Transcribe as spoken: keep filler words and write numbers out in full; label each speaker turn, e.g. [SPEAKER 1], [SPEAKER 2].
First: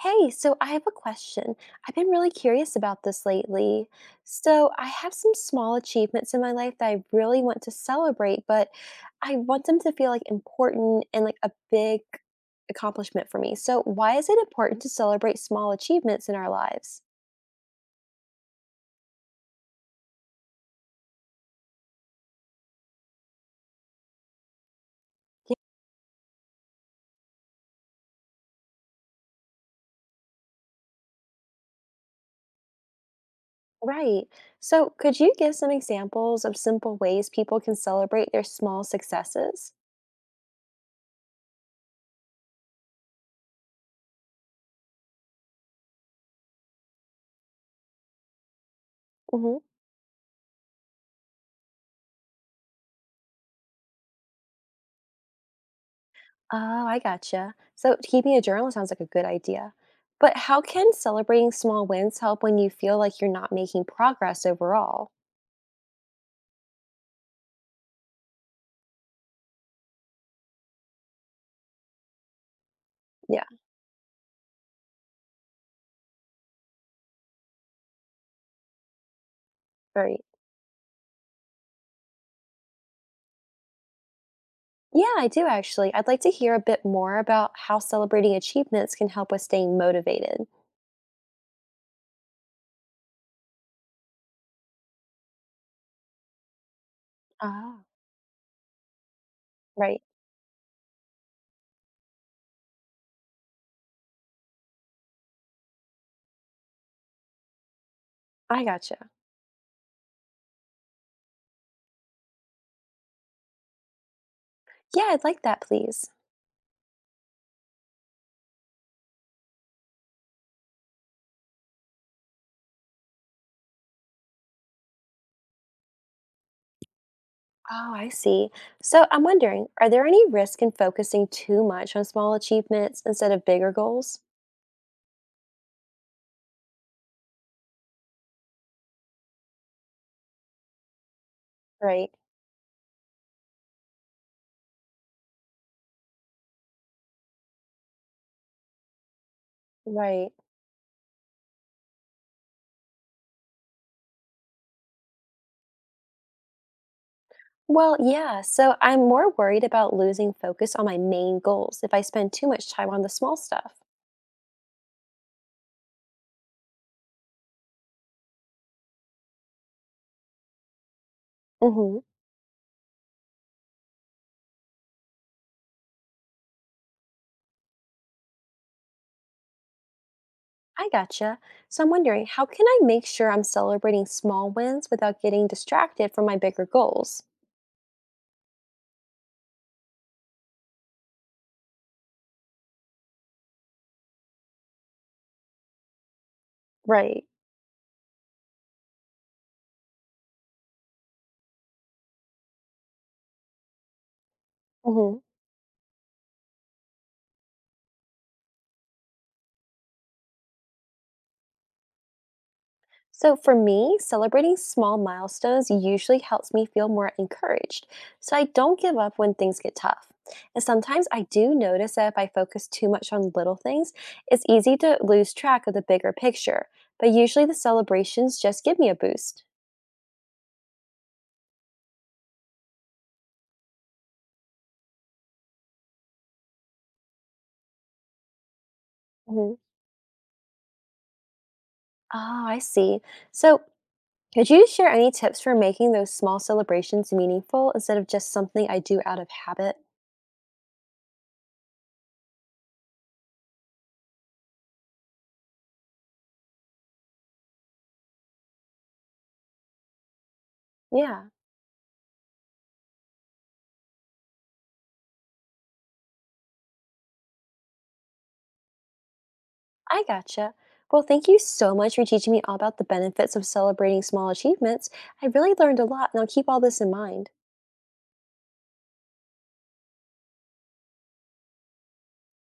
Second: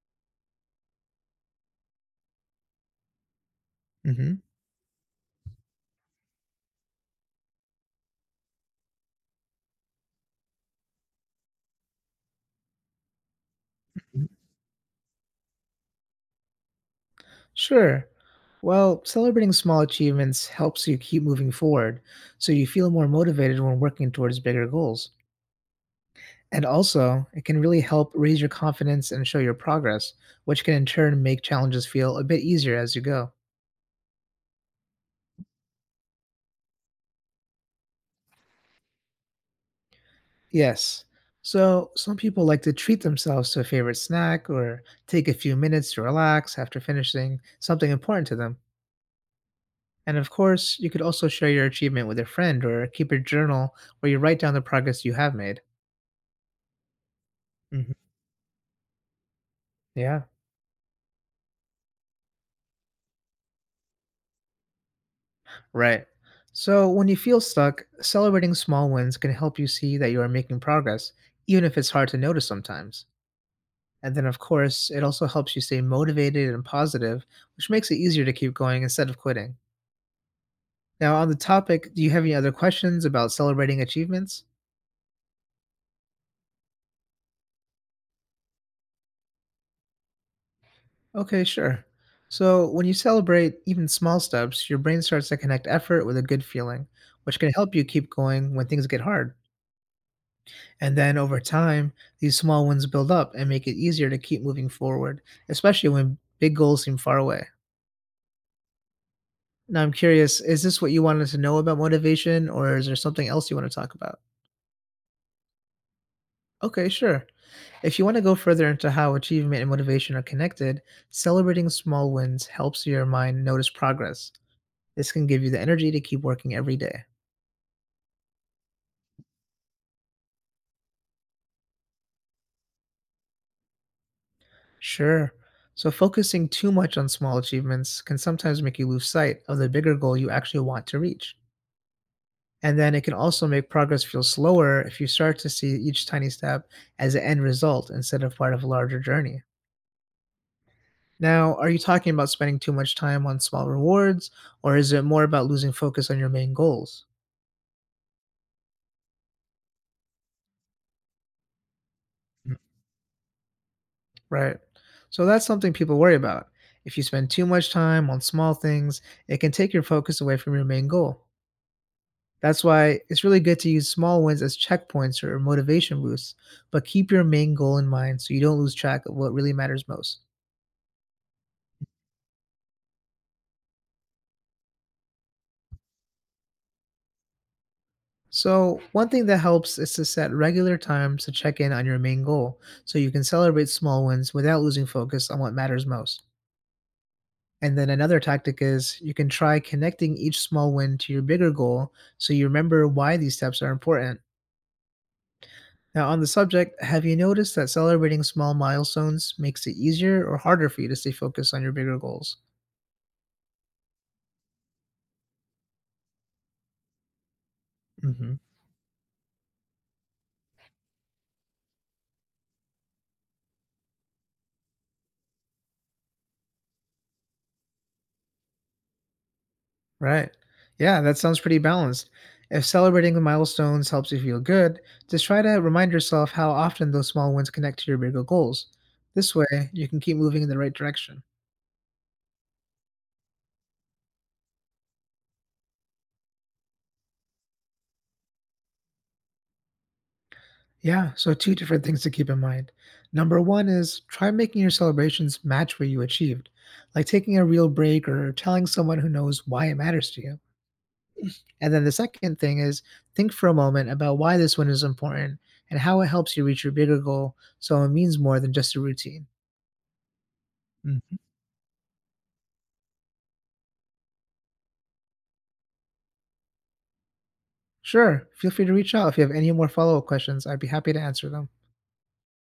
[SPEAKER 1] Hey, so I have a question. I've been really curious about this lately.
[SPEAKER 2] hmm
[SPEAKER 1] So, I have some small achievements in my life that I really want to celebrate, but I want them to feel like important and like a big accomplishment for me. So, why is it important to celebrate small achievements in our lives?
[SPEAKER 2] Sure. Well, celebrating small achievements helps you keep moving forward, so you feel more motivated when working towards bigger goals.
[SPEAKER 1] Yeah.
[SPEAKER 2] And also, it can really help raise your confidence and show your progress, which can in turn make challenges feel a bit easier as you go.
[SPEAKER 1] Right. So, could you give some examples of simple ways people can celebrate their small successes?
[SPEAKER 2] Yes. So, some people like to treat themselves to a favorite snack or take a few minutes to relax after finishing something important to them. And of course, you could also share your achievement with a friend or keep a journal where you write down the progress you have made.
[SPEAKER 1] Oh, I gotcha.
[SPEAKER 2] Mhm.
[SPEAKER 1] So keeping a journal sounds like a good idea.
[SPEAKER 2] Yeah,
[SPEAKER 1] But how can celebrating small wins help when you feel like you're not making progress overall?
[SPEAKER 2] right. So when you feel stuck, celebrating small wins can help you see that you are making progress, even if it's hard to notice sometimes.
[SPEAKER 1] Yeah,
[SPEAKER 2] And then, of course, it also helps you stay motivated and positive, which makes it easier to keep going instead of quitting.
[SPEAKER 1] right.
[SPEAKER 2] Now, on the topic, do you have any other questions about celebrating achievements?
[SPEAKER 1] Yeah, I do actually. I'd like to hear a bit more about how celebrating achievements can help with staying motivated.
[SPEAKER 2] Okay, sure. So, when you celebrate even small steps, your brain starts to connect effort with a good feeling, which can help
[SPEAKER 1] Ah,
[SPEAKER 2] you keep going when things get hard.
[SPEAKER 1] right.
[SPEAKER 2] And then over time, these small wins build up and make it easier to keep moving forward, especially when big goals seem far away.
[SPEAKER 1] I gotcha.
[SPEAKER 2] Now, I'm curious, is this what you wanted to know about motivation, or is there something else you want to talk about?
[SPEAKER 1] Yeah, I'd like that, please.
[SPEAKER 2] Okay, sure. If you want to go further into how achievement and motivation are connected, celebrating small wins helps your mind notice progress. This can give you the energy to keep working every day.
[SPEAKER 1] Oh, I see. So I'm wondering, are there any risk in focusing too much on small achievements instead of bigger goals?
[SPEAKER 2] Sure. So, focusing too much on small achievements can sometimes make you lose sight of the bigger goal you actually want to reach.
[SPEAKER 1] Right,
[SPEAKER 2] And then it can also make progress feel slower if you start to see each tiny step as an end result instead of part of a larger journey.
[SPEAKER 1] right.
[SPEAKER 2] Now, are you talking about spending too much time on small rewards, or is it more about losing focus on your main goals?
[SPEAKER 1] Well, yeah. So I'm more worried about losing focus on my main goals if I spend too
[SPEAKER 2] Mm.
[SPEAKER 1] much time on the small stuff.
[SPEAKER 2] Right. So that's something people worry about. If you spend too much time on small things, it can take your focus away from your main goal.
[SPEAKER 1] Hmm.
[SPEAKER 2] That's why it's really good to use small wins as checkpoints or motivation boosts, but keep your main goal in mind so you don't lose track of what really matters most.
[SPEAKER 1] I gotcha. So I'm wondering, how can I make sure I'm celebrating small wins without getting distracted from my bigger goals?
[SPEAKER 2] So, one thing that helps is to set regular times to check in on your main goal so you can celebrate small wins without losing focus on what matters most.
[SPEAKER 1] Right.
[SPEAKER 2] And then another tactic is you can try connecting each small win to your bigger goal so you remember why these steps are important.
[SPEAKER 1] Mhm.
[SPEAKER 2] Now, on the subject, have you noticed that celebrating small milestones makes it easier or harder for you to stay focused on your bigger goals?
[SPEAKER 1] So, for me, celebrating small milestones usually helps me feel more encouraged,
[SPEAKER 2] hmm
[SPEAKER 1] so I don't give up when things get tough. And sometimes I do notice that if I focus too much on little things, it's easy to lose track of the bigger picture. But usually the celebrations just give me a boost.
[SPEAKER 2] Right. Yeah, that sounds pretty balanced. If celebrating the milestones helps you feel good, just try to remind yourself how often those small wins connect to your bigger goals. This
[SPEAKER 1] Mhm.
[SPEAKER 2] way, you can keep moving in the right direction.
[SPEAKER 1] Oh, I see. So, could you share any tips for making those small celebrations meaningful instead of just something I do out of habit?
[SPEAKER 2] Yeah, so two different things to keep in mind. Number one is try making your celebrations match what you achieved, like taking a real break or telling someone who knows why it matters to you.
[SPEAKER 1] Yeah.
[SPEAKER 2] And then the second thing is think for a moment about why this win is important and how it helps you reach your bigger goal so it means more than just a routine.
[SPEAKER 1] I gotcha. Well, thank you so much for teaching me all about the benefits of celebrating small achievements. I really learned a lot, and I'll keep all this in mind.
[SPEAKER 2] Sure. Feel free to reach out if you have any more follow-up questions. I'd be happy to answer them.